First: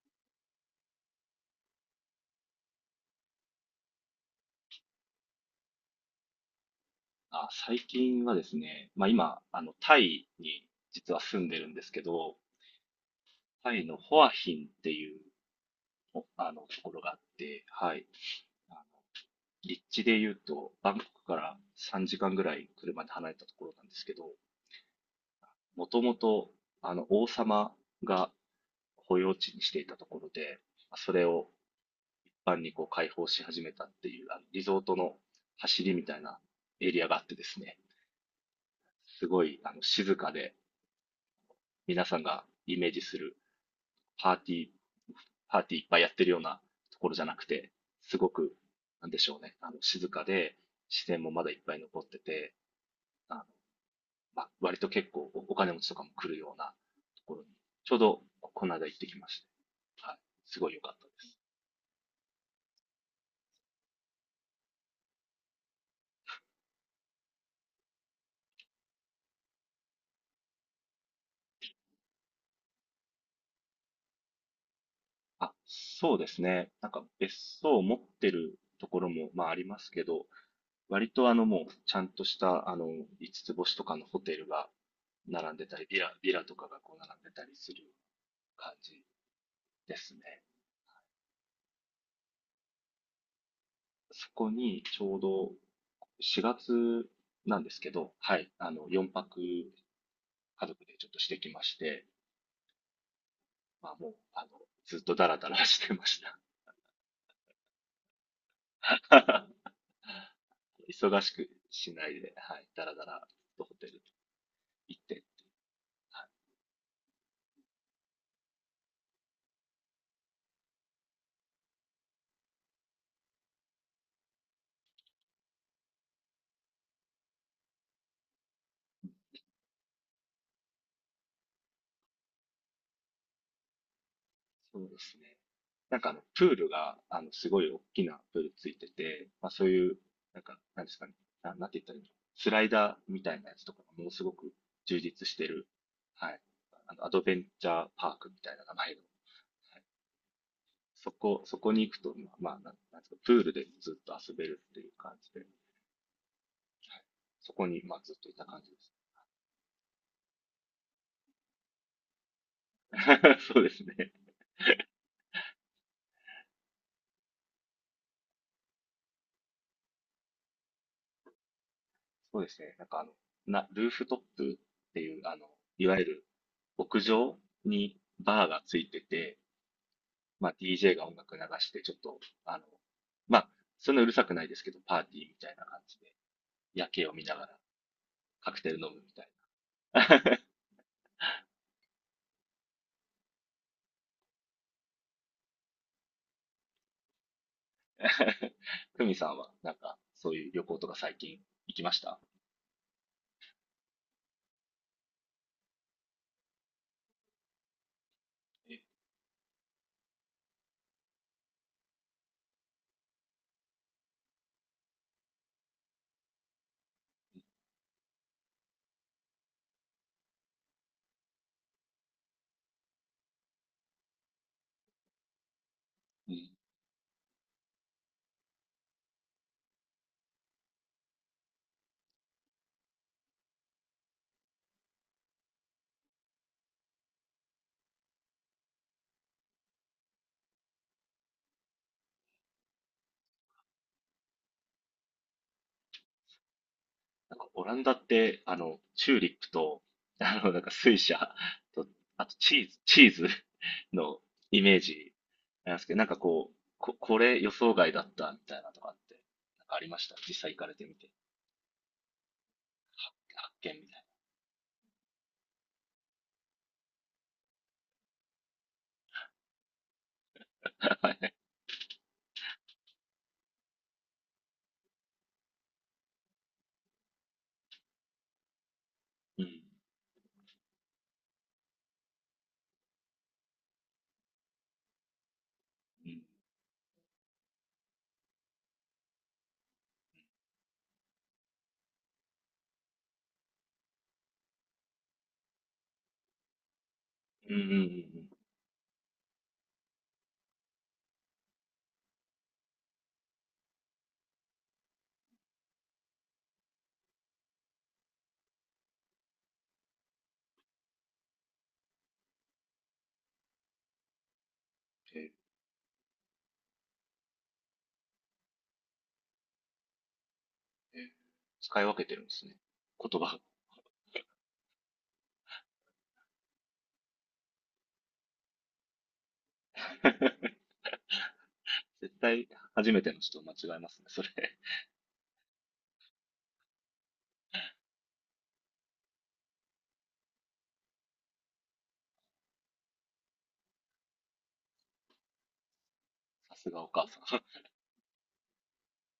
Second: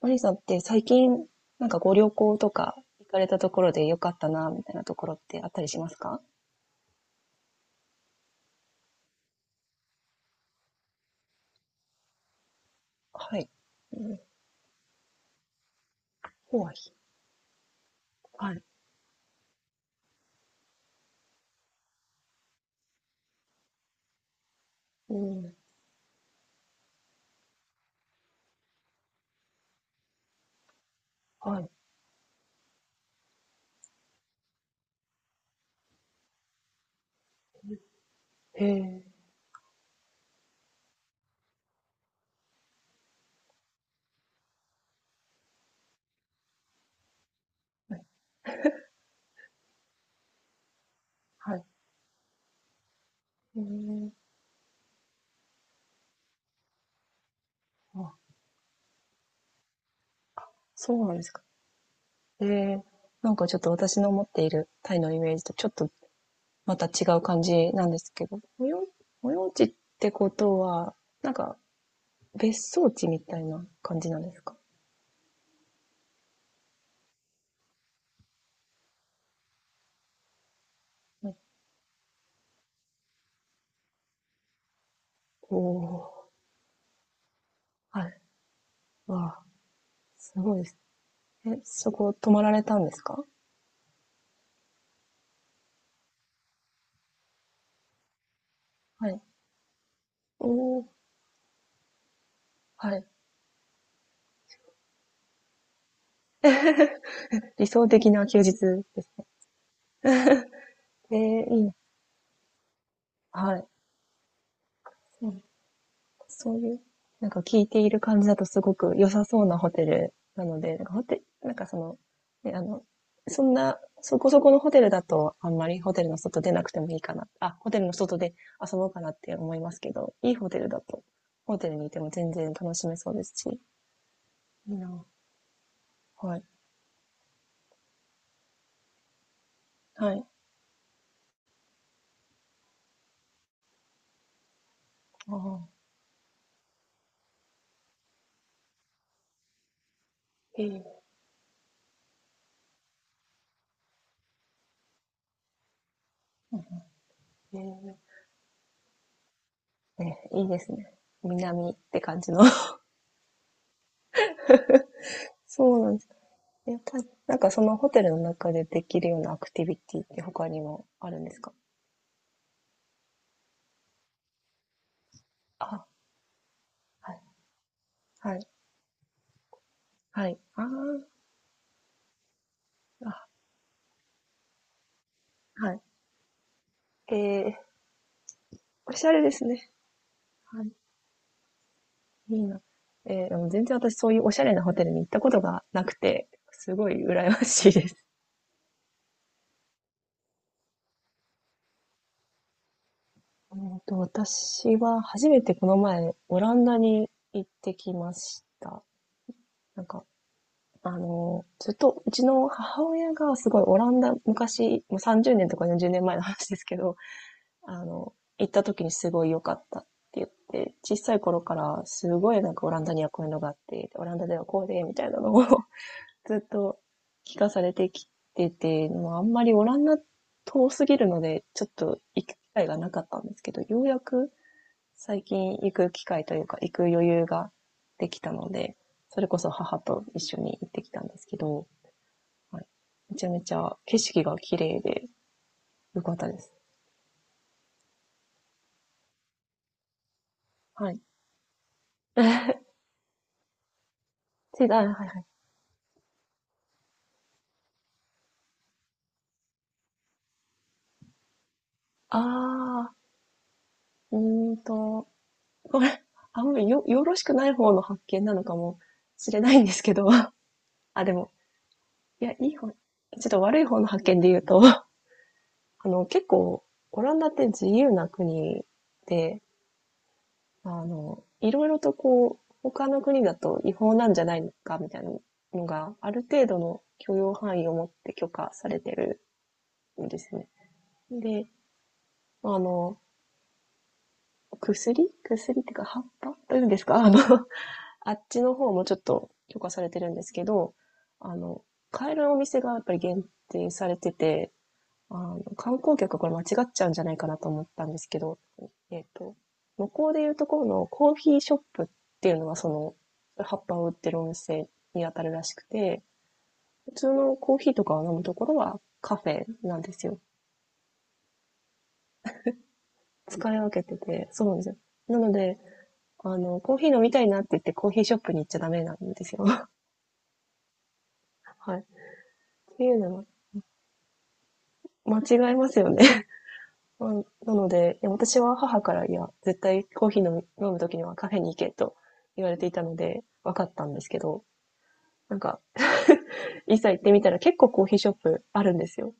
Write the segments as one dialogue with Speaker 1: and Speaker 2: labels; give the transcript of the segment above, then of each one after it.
Speaker 1: マリーさんって最近、なんかご旅行とか行かれたところで良かったな、みたいなところってあったりしますか？
Speaker 2: あ、最近はですね、今、タイに実は住んでるんですけど、
Speaker 1: はい。
Speaker 2: タイのホアヒンっていう、おあ
Speaker 1: ホ
Speaker 2: の、
Speaker 1: ワイ。
Speaker 2: ところがあって、はい。
Speaker 1: はい。
Speaker 2: あの立地で言うと、バンコクから3時間ぐらい車で離れたところなんですけど、
Speaker 1: うん。
Speaker 2: もともと、王様が保養地にしていたところで、まあそれを
Speaker 1: はい。
Speaker 2: 一般にこう開放し始めたっていう、リゾートの走りみたいなエリアがあってですね、
Speaker 1: へえ。
Speaker 2: すごい、静かで、皆さんがイメージするパーティー、パーティーいっぱいやってるようなところじゃなくて、すごく、なんでしょうね、静かで、自然もまだい
Speaker 1: は
Speaker 2: っ
Speaker 1: い。
Speaker 2: ぱい残ってて、あの、
Speaker 1: へー。
Speaker 2: 割と結構お金持ちとかも来るようなところに、ちょう
Speaker 1: あ、
Speaker 2: どこの間行ってきまして、はい、すごい良か
Speaker 1: そ
Speaker 2: った
Speaker 1: う
Speaker 2: で
Speaker 1: なんです
Speaker 2: す。
Speaker 1: か。へえー、なんかちょっと私の持っているタイのイメージとちょっとまた違う感じなんですけど、保養、保養地ってことは、なんか別荘地みたいな感じなんですか？
Speaker 2: あ、そうですね。なんか別荘を持ってるところも、まあありますけど、割
Speaker 1: は
Speaker 2: とあ
Speaker 1: い。
Speaker 2: のもうちゃんとしたあの五つ星とかのホテルが並
Speaker 1: お
Speaker 2: んでたり、ビ
Speaker 1: ー、
Speaker 2: ラ、ビラとかがこう並んでたりする
Speaker 1: はい。
Speaker 2: 感じ
Speaker 1: わあ、
Speaker 2: ですね。
Speaker 1: すごいです。え、そこ泊まられたんですか？
Speaker 2: そこにちょうど4月なんですけど、はい、
Speaker 1: は
Speaker 2: 4
Speaker 1: い。
Speaker 2: 泊家
Speaker 1: お
Speaker 2: 族
Speaker 1: お、
Speaker 2: でちょっとしてきまして、
Speaker 1: はい。
Speaker 2: まあもう、あの、ずっとダラダラしてました。
Speaker 1: 理想的な休日ですね。え
Speaker 2: 忙し
Speaker 1: え、
Speaker 2: く
Speaker 1: いいな。
Speaker 2: しないで、はい、ダラダラ
Speaker 1: は
Speaker 2: と
Speaker 1: い。
Speaker 2: ホテル行って、
Speaker 1: そう、
Speaker 2: はい、
Speaker 1: そういう、なんか聞いている感じだとすごく良さそうなホテルなので、なんかホテなんかその、ね、そんな、そこそこのホテルだと、あんまりホテルの外出なくてもいいかな。あ、ホテルの外で遊ぼうかなって思いますけど、いいホテルだと、ホテルにいても全然楽しめそうですし、いい
Speaker 2: そうで
Speaker 1: な。
Speaker 2: すね。
Speaker 1: はい。
Speaker 2: プールが、すごい大きなプールついてて、まあそういう、
Speaker 1: はい。
Speaker 2: なんか、なんですかね、なんて言ったらいいの、スライダーみたいなやつとかがものすごく充実
Speaker 1: あ
Speaker 2: してる、
Speaker 1: あ、
Speaker 2: はい、アドベンチャーパークみたいな名前の、はい、
Speaker 1: ええ、
Speaker 2: そこに行くと、まあ、なんなんですか、プールでずっと遊べるっていう感じで、はい、
Speaker 1: うん、
Speaker 2: そこに、ま
Speaker 1: え
Speaker 2: あ、ずっといた感じで
Speaker 1: え、ね、いいですね。南って感じの。
Speaker 2: す。そうですね。
Speaker 1: そうなんですか。やっぱ、なんかそのホテルの中でできるようなアクティビティって他にもあるんですか？
Speaker 2: そうですね。ルーフトップっていう、い
Speaker 1: あ、
Speaker 2: わゆる屋
Speaker 1: はい、
Speaker 2: 上に
Speaker 1: は
Speaker 2: バ
Speaker 1: い、
Speaker 2: ーがついてて、
Speaker 1: はい。
Speaker 2: まあ、
Speaker 1: あ
Speaker 2: DJ
Speaker 1: ー。
Speaker 2: が音楽流して、ちょっと、
Speaker 1: あ、
Speaker 2: まあ、そんなうるさくないですけど、パーティーみたいな
Speaker 1: は
Speaker 2: 感
Speaker 1: い。
Speaker 2: じで、夜景を
Speaker 1: え
Speaker 2: 見なが
Speaker 1: ー、
Speaker 2: らカクテル飲
Speaker 1: お
Speaker 2: む
Speaker 1: し
Speaker 2: み
Speaker 1: ゃれ
Speaker 2: たい
Speaker 1: ですね。
Speaker 2: な。
Speaker 1: はい、いいな。えー、でも全然私そういうおしゃれなホテルに行ったことがなくて、すごい羨ましいです。
Speaker 2: ふみさんは、なんか、そういう旅行とか最近行きました？
Speaker 1: えーと、私は初めてこの前、オランダに行ってきまし
Speaker 2: え、
Speaker 1: た。なんか、ずっとうちの母親がすごいオランダ、昔、もう30年とか40年前の話ですけど、行った時にすごい良かったって言って、小さい頃からすごいなんかオランダにはこういうのがあって、オランダではこうで、みたいなのを
Speaker 2: う
Speaker 1: ずっ
Speaker 2: ん、
Speaker 1: と聞かされてきて、もうあんまりオランダ遠すぎるので、ちょっと行く機会がなかったんですけど、ようやく最近行く機会というか、行く余裕ができたので、それこそ母と一緒に行ってきたんですけど、はい。めちゃめちゃ景色が綺麗で良かったです。
Speaker 2: なんかオランダって、チューリップと、なんか
Speaker 1: は
Speaker 2: 水
Speaker 1: い。
Speaker 2: 車と、あとチー ズ、チーズ のイ
Speaker 1: 違う、
Speaker 2: メー
Speaker 1: は
Speaker 2: ジ
Speaker 1: い。
Speaker 2: なんですけど、なんかこう、これ予想外だったみたいなとかって、なんかありました。実際行かれてみて、
Speaker 1: あ
Speaker 2: 発見みたい
Speaker 1: ー、うーんと、これ、あんまりよろしくない方の発見なのかもしれないんですけど、あ、でも、いや、いい方、ちょっと悪い方の発見で言うと、結構、オランダって自由な国で、
Speaker 2: な。うん。
Speaker 1: いろいろとこう、他の国だと違法なんじゃないのか、みたいなのが、
Speaker 2: う
Speaker 1: あ
Speaker 2: ん。
Speaker 1: る程度の許容範囲を持って許可されてるんですね。で、あの、薬っていうか葉っぱというんですか
Speaker 2: うんうんうんう
Speaker 1: あっ
Speaker 2: ん。
Speaker 1: ちの方もちょっと許可されてるんですけど、あの、買えるお店がやっぱり限定されてて、観光客はこれ間違っちゃうんじゃないかなと思ったんですけど、えっと、向こうでいうところのコーヒーショップっていうのはその、葉っぱを売ってるお店に当たる
Speaker 2: え
Speaker 1: らしくて、普通のコーヒーとかを飲むところはカフェなんですよ。
Speaker 2: ー、えー、使い分けてるんですね。言葉。
Speaker 1: 使い分けてて、そうなんですよ。なので、コーヒー飲みたいなって言ってコーヒーショップに行っちゃダメなんですよ。はい。っ
Speaker 2: 絶対
Speaker 1: て
Speaker 2: 初
Speaker 1: いう
Speaker 2: めて
Speaker 1: の
Speaker 2: の
Speaker 1: は
Speaker 2: 人間違えますね。それ。
Speaker 1: 間違えますよね。まあなので、いや私は母から、いや、絶対コーヒー飲む時にはカフェに行けと言われていたので、分かったんですけど、なんか、
Speaker 2: さす
Speaker 1: い
Speaker 2: がお
Speaker 1: ざ行っ
Speaker 2: 母
Speaker 1: てみた
Speaker 2: さ
Speaker 1: ら
Speaker 2: ん。
Speaker 1: 結構コーヒーショップあるんですよ。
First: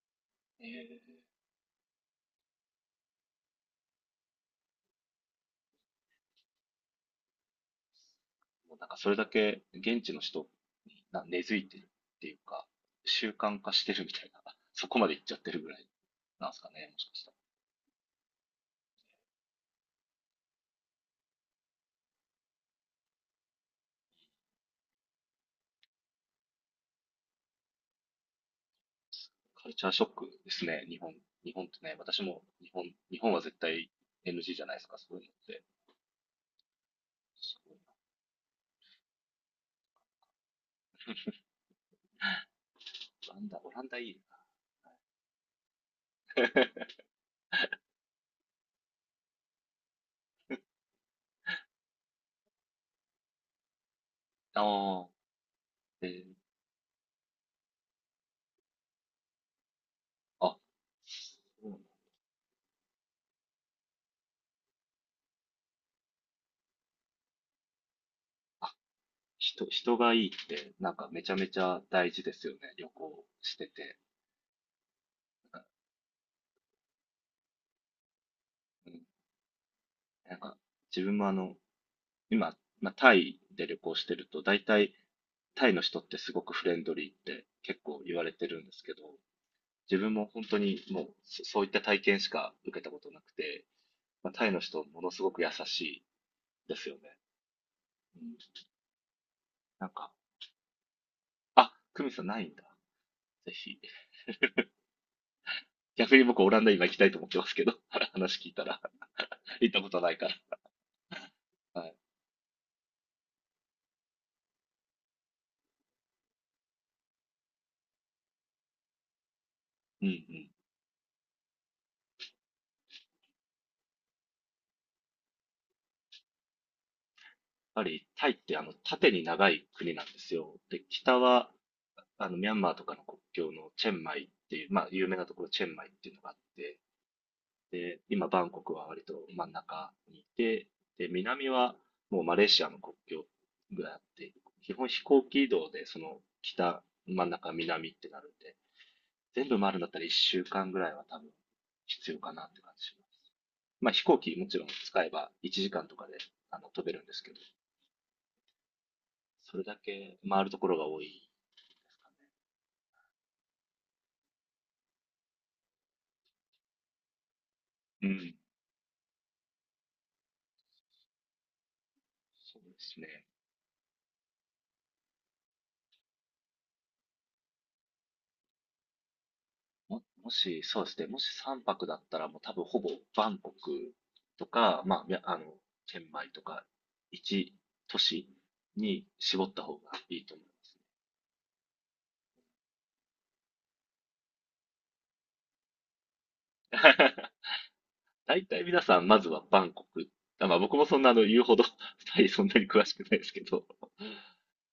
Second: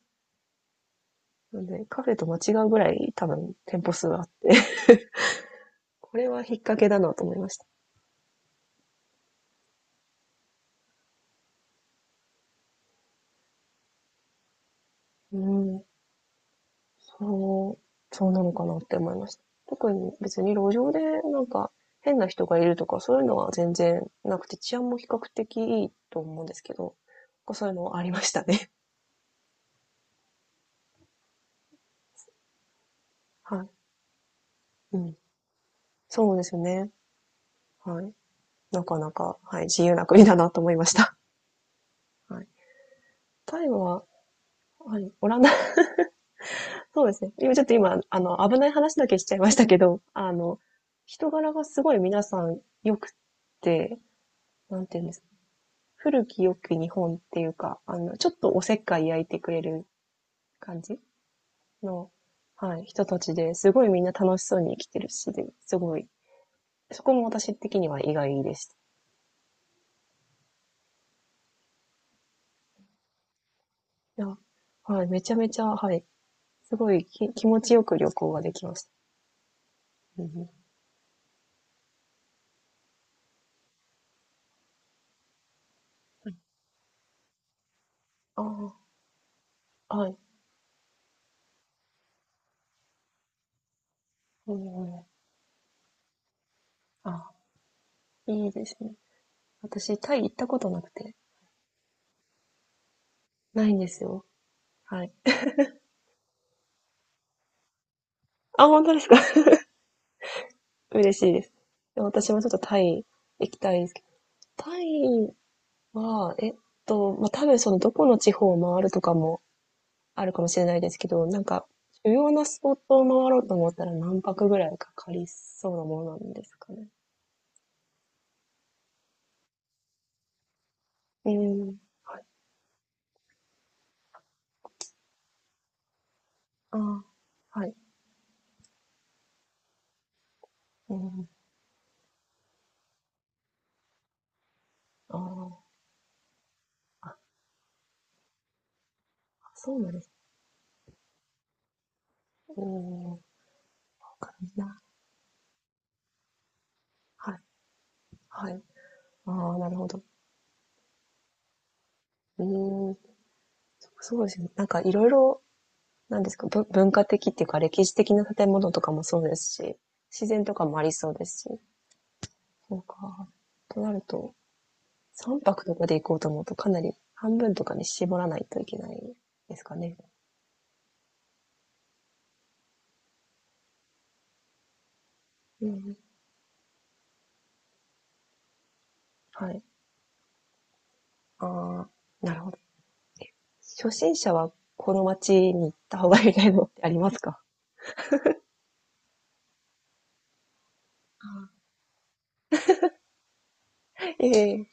Speaker 2: えー、
Speaker 1: なので、カフェと間違うぐらい多分店舗数あって、これは引っ掛けだなと思いました。
Speaker 2: なんかそれだけ現地の人に根付いてるっていうか、習慣化してるみたいな、そこまで行っちゃ
Speaker 1: う
Speaker 2: ってるぐら
Speaker 1: ん。
Speaker 2: いなんですかね、もしかしたら。
Speaker 1: そうなのかなって思いました。特に別に路上でなんか変な人がいるとかそういうのは全然なくて治安も比較的いいと思うんですけど、そういうのはありましたね。
Speaker 2: カルチャーショックですね、日本。日本ってね、私も日本、日本は絶
Speaker 1: はい。
Speaker 2: 対 NG じゃないですか、
Speaker 1: う
Speaker 2: そ
Speaker 1: ん。
Speaker 2: ういうのって。
Speaker 1: そうですね。
Speaker 2: すごいな。
Speaker 1: はい。なかなか、はい、自由な国だなと思いました。はい。タイ
Speaker 2: オランダ
Speaker 1: は、
Speaker 2: いいな。
Speaker 1: はい、オランダ、そうですね。今ちょっと今、危ない話だけしちゃいましたけど、人柄がすごい皆さん良くて、なんてい
Speaker 2: あ
Speaker 1: うん
Speaker 2: あ、
Speaker 1: ですかね、
Speaker 2: え
Speaker 1: 古
Speaker 2: ー、
Speaker 1: き良き日本っていうか、ちょっとおせっかい焼いてくれる
Speaker 2: あ、
Speaker 1: 感じ
Speaker 2: そうなんだ。
Speaker 1: の、はい、人たちですごいみんな楽しそうに生きてるし、で、すごい、そこも私的には意外でし
Speaker 2: あ、
Speaker 1: た。
Speaker 2: 人、人がいいって、なんかめちゃめちゃ大事ですよね、旅行してて。
Speaker 1: いや、はい、めちゃめ
Speaker 2: な
Speaker 1: ち
Speaker 2: ん
Speaker 1: ゃ、
Speaker 2: か、
Speaker 1: はい、すごい気持ちよく旅行ができました。
Speaker 2: うん、
Speaker 1: う
Speaker 2: なん
Speaker 1: ん。
Speaker 2: か自分も今、まあ、タイで旅行してると、大体タイの人ってすごくフレンドリーって結構言われてるんです
Speaker 1: あ
Speaker 2: けど、
Speaker 1: あ、
Speaker 2: 自
Speaker 1: は
Speaker 2: 分
Speaker 1: い、
Speaker 2: も本当にもうそういった体験しか受けたことなくて、まあ、タイ
Speaker 1: う
Speaker 2: の人
Speaker 1: んう
Speaker 2: も
Speaker 1: ん、
Speaker 2: のすごく優しいですよね。
Speaker 1: あ、
Speaker 2: うん、
Speaker 1: いいですね。
Speaker 2: なん
Speaker 1: 私、
Speaker 2: か、
Speaker 1: タイ行ったことなくて、
Speaker 2: あ、クミさんないんだ。ぜ
Speaker 1: ないん
Speaker 2: ひ。
Speaker 1: ですよ。はい。
Speaker 2: 逆に僕オランダ今行きたいと思ってますけど、話聞いた
Speaker 1: あ、
Speaker 2: ら
Speaker 1: 本当ですか？
Speaker 2: 行ったことないか
Speaker 1: 嬉しいです。
Speaker 2: ら。はい。
Speaker 1: でも私もちょっとタイ行きたいですけど、タイは、えっと、まあ、多分そのどこの地方を回るとかも
Speaker 2: うんう
Speaker 1: あるかも
Speaker 2: ん。
Speaker 1: しれないですけど、なんか、主要なスポットを回ろうと思ったら何泊ぐらいかかりそうなものなんですかね？
Speaker 2: ぱりタイって縦に長い国なんですよ。で、北
Speaker 1: う
Speaker 2: は
Speaker 1: ん、はい。
Speaker 2: ミャンマーとかの国境のチェンマイっていう、まあ有名なところ、チェンマイっていうのがあって、
Speaker 1: ああ、はい。
Speaker 2: で、今バンコクは割と真ん中にいて、
Speaker 1: う
Speaker 2: で、
Speaker 1: ん、
Speaker 2: 南はもうマレーシアの国境ぐらいあって、基本飛
Speaker 1: あ
Speaker 2: 行機移
Speaker 1: あ、
Speaker 2: 動でその北、真ん中、南ってなるんで、全部回
Speaker 1: そ
Speaker 2: る
Speaker 1: う
Speaker 2: んだっ
Speaker 1: なん
Speaker 2: た
Speaker 1: で
Speaker 2: ら
Speaker 1: す。
Speaker 2: 1週間ぐらいは多分必要かなっ
Speaker 1: う
Speaker 2: て感じします。
Speaker 1: ん、わ
Speaker 2: まあ飛行
Speaker 1: か
Speaker 2: 機も
Speaker 1: りまし
Speaker 2: ちろん
Speaker 1: た。
Speaker 2: 使えば1時間とかで飛べるんですけ
Speaker 1: は
Speaker 2: ど、
Speaker 1: い、はい。あ
Speaker 2: そ
Speaker 1: あ、
Speaker 2: れ
Speaker 1: なる
Speaker 2: だ
Speaker 1: ほど。
Speaker 2: け回るところが多い。
Speaker 1: うん、そうですね。なんか色々、なんですか、文化的っていうか歴史
Speaker 2: う
Speaker 1: 的な
Speaker 2: ん。
Speaker 1: 建物とかもそうですし、自然とかもありそうですし、
Speaker 2: そう
Speaker 1: そ
Speaker 2: で
Speaker 1: う
Speaker 2: すね。
Speaker 1: か。となると三泊とかで行こうと思うとかなり半分とかに絞らないといけないですかね。
Speaker 2: もし3泊だったら、もう多分ほぼバンコクとか、まあ、
Speaker 1: うん。
Speaker 2: チェンマイとか、一都市に絞
Speaker 1: は
Speaker 2: った
Speaker 1: い。
Speaker 2: 方がいいと思い
Speaker 1: ああ、なるほど。初心者はこの街に行った方がいいみたい
Speaker 2: ますね。
Speaker 1: なのってあります か？
Speaker 2: 大体皆さん、まずはバンコク。まあ僕もそんな言うほど、タイそんなに詳しくないですけど、
Speaker 1: ええー。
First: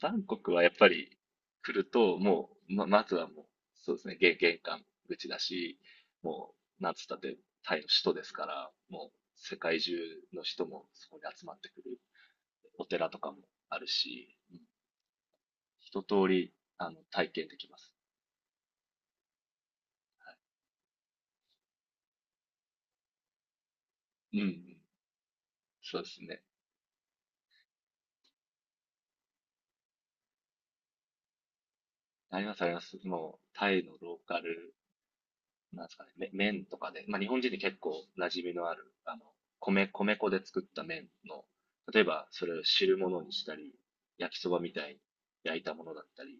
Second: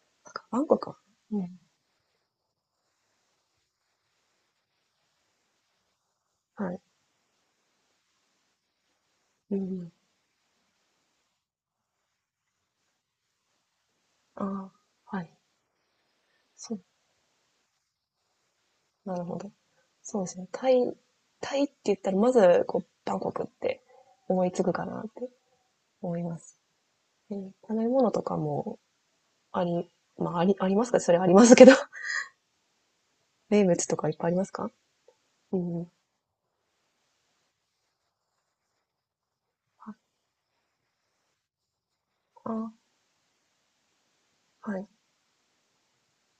Speaker 2: バン
Speaker 1: なん
Speaker 2: コ
Speaker 1: か
Speaker 2: ク
Speaker 1: バ
Speaker 2: は
Speaker 1: ン
Speaker 2: やっ
Speaker 1: コ
Speaker 2: ぱ
Speaker 1: クは、
Speaker 2: り
Speaker 1: うん。
Speaker 2: 来ると、もう、ま、まずはもう、そうですね、玄関口だし、も
Speaker 1: はい。
Speaker 2: う、なんつったって、タイの首都ですから、もう、世
Speaker 1: う
Speaker 2: 界中
Speaker 1: ん。
Speaker 2: の人もそこに集まってくる。お寺とかもあるし、
Speaker 1: あ
Speaker 2: うん、
Speaker 1: あ、はい。
Speaker 2: 一通り、
Speaker 1: そう。
Speaker 2: 体験できます。
Speaker 1: なるほど。そうですね。タイって言ったら、まず、こう、バンコクって
Speaker 2: うん、う
Speaker 1: 思いつく
Speaker 2: ん、
Speaker 1: かなって
Speaker 2: そうで
Speaker 1: 思
Speaker 2: す
Speaker 1: いま
Speaker 2: ね。
Speaker 1: す。うん。食べ物とかもあり、まあ、あり、ありますか、それありますけど。
Speaker 2: あります、あります。もう、
Speaker 1: 名
Speaker 2: タイ
Speaker 1: 物
Speaker 2: の
Speaker 1: とかいっ
Speaker 2: ロ
Speaker 1: ぱ
Speaker 2: ー
Speaker 1: いあり
Speaker 2: カ
Speaker 1: ますか？
Speaker 2: ル
Speaker 1: う
Speaker 2: なんで
Speaker 1: ん。
Speaker 2: すかね、麺とかで、まあ、日本人に結構馴染みのある、米粉で作った麺の、例えばそれを
Speaker 1: あ
Speaker 2: 汁物にしたり、焼きそば
Speaker 1: あ、
Speaker 2: み
Speaker 1: は
Speaker 2: た
Speaker 1: い。
Speaker 2: いに焼いたものだったり、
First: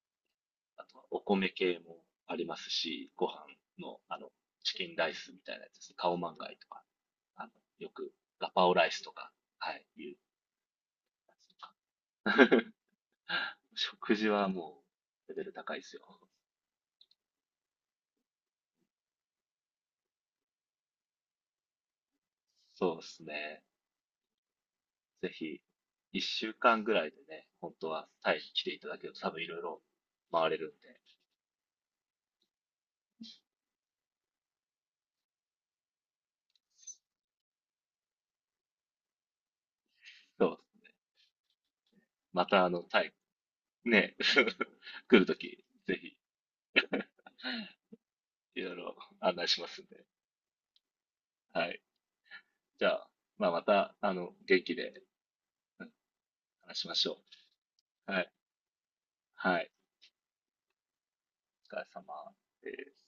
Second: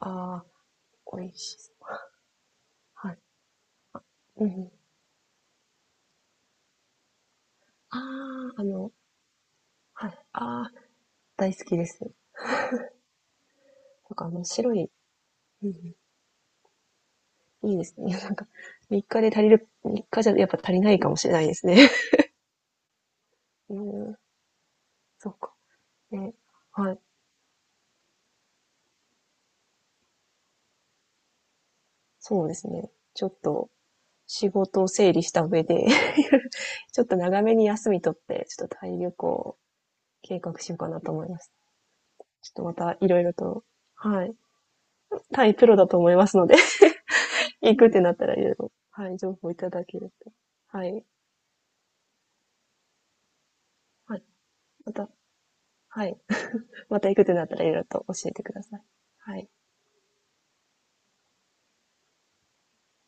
Speaker 1: ああ、
Speaker 2: あとはお
Speaker 1: 美味
Speaker 2: 米
Speaker 1: しそう。
Speaker 2: 系もありますし、
Speaker 1: はい。
Speaker 2: ご飯の、
Speaker 1: うん。
Speaker 2: チキンライスみたいなやつですね、カオマンガイとか、あの、よ
Speaker 1: あ
Speaker 2: くガ
Speaker 1: あ、
Speaker 2: パオライスとか、はい、
Speaker 1: は
Speaker 2: いう
Speaker 1: い。ああ、大
Speaker 2: やつと
Speaker 1: 好
Speaker 2: か。
Speaker 1: きです。な
Speaker 2: 食
Speaker 1: んか
Speaker 2: 事
Speaker 1: あの
Speaker 2: は
Speaker 1: 白
Speaker 2: も
Speaker 1: い、
Speaker 2: うレベル
Speaker 1: う
Speaker 2: 高いで
Speaker 1: ん、
Speaker 2: すよ。
Speaker 1: いいですね。いやなんか、3日で足りる、3日じゃやっぱ足りないかもしれないですね。
Speaker 2: そうですね。
Speaker 1: うーん、
Speaker 2: ぜ
Speaker 1: そうか。
Speaker 2: ひ、
Speaker 1: ね、
Speaker 2: 一週間ぐ
Speaker 1: はい、
Speaker 2: らいでね、本当はタイに来ていただけると多分いろいろ回れるんで、
Speaker 1: そうですね。ちょっと仕事を整理した上で ちょっと長めに休み取って、ちょっとタイ旅行を計
Speaker 2: そう、
Speaker 1: 画しようかなと思います。
Speaker 2: ま
Speaker 1: ちょっと
Speaker 2: たあ
Speaker 1: ま
Speaker 2: の、
Speaker 1: た
Speaker 2: タ
Speaker 1: い
Speaker 2: イ、
Speaker 1: ろいろと、
Speaker 2: ね、
Speaker 1: はい。
Speaker 2: 来ると
Speaker 1: 単位
Speaker 2: き、
Speaker 1: プロだと
Speaker 2: ぜ
Speaker 1: 思
Speaker 2: ひ、
Speaker 1: いますので、行くってなったらいろい
Speaker 2: い
Speaker 1: ろ、
Speaker 2: ろいろ
Speaker 1: はい、情
Speaker 2: 案内
Speaker 1: 報い
Speaker 2: しま
Speaker 1: た
Speaker 2: す
Speaker 1: だ
Speaker 2: ん
Speaker 1: け
Speaker 2: で。
Speaker 1: ると。はい。
Speaker 2: はい。じゃあ、まあ、また、あ
Speaker 1: はい。
Speaker 2: の、元気
Speaker 1: ま
Speaker 2: で、
Speaker 1: た、
Speaker 2: うん、
Speaker 1: はい。
Speaker 2: 話しま
Speaker 1: ま
Speaker 2: し
Speaker 1: た行
Speaker 2: ょ
Speaker 1: くってなったらいろいろと
Speaker 2: う。
Speaker 1: 教
Speaker 2: はい。
Speaker 1: えてください。はい。
Speaker 2: はい。お疲れ様です。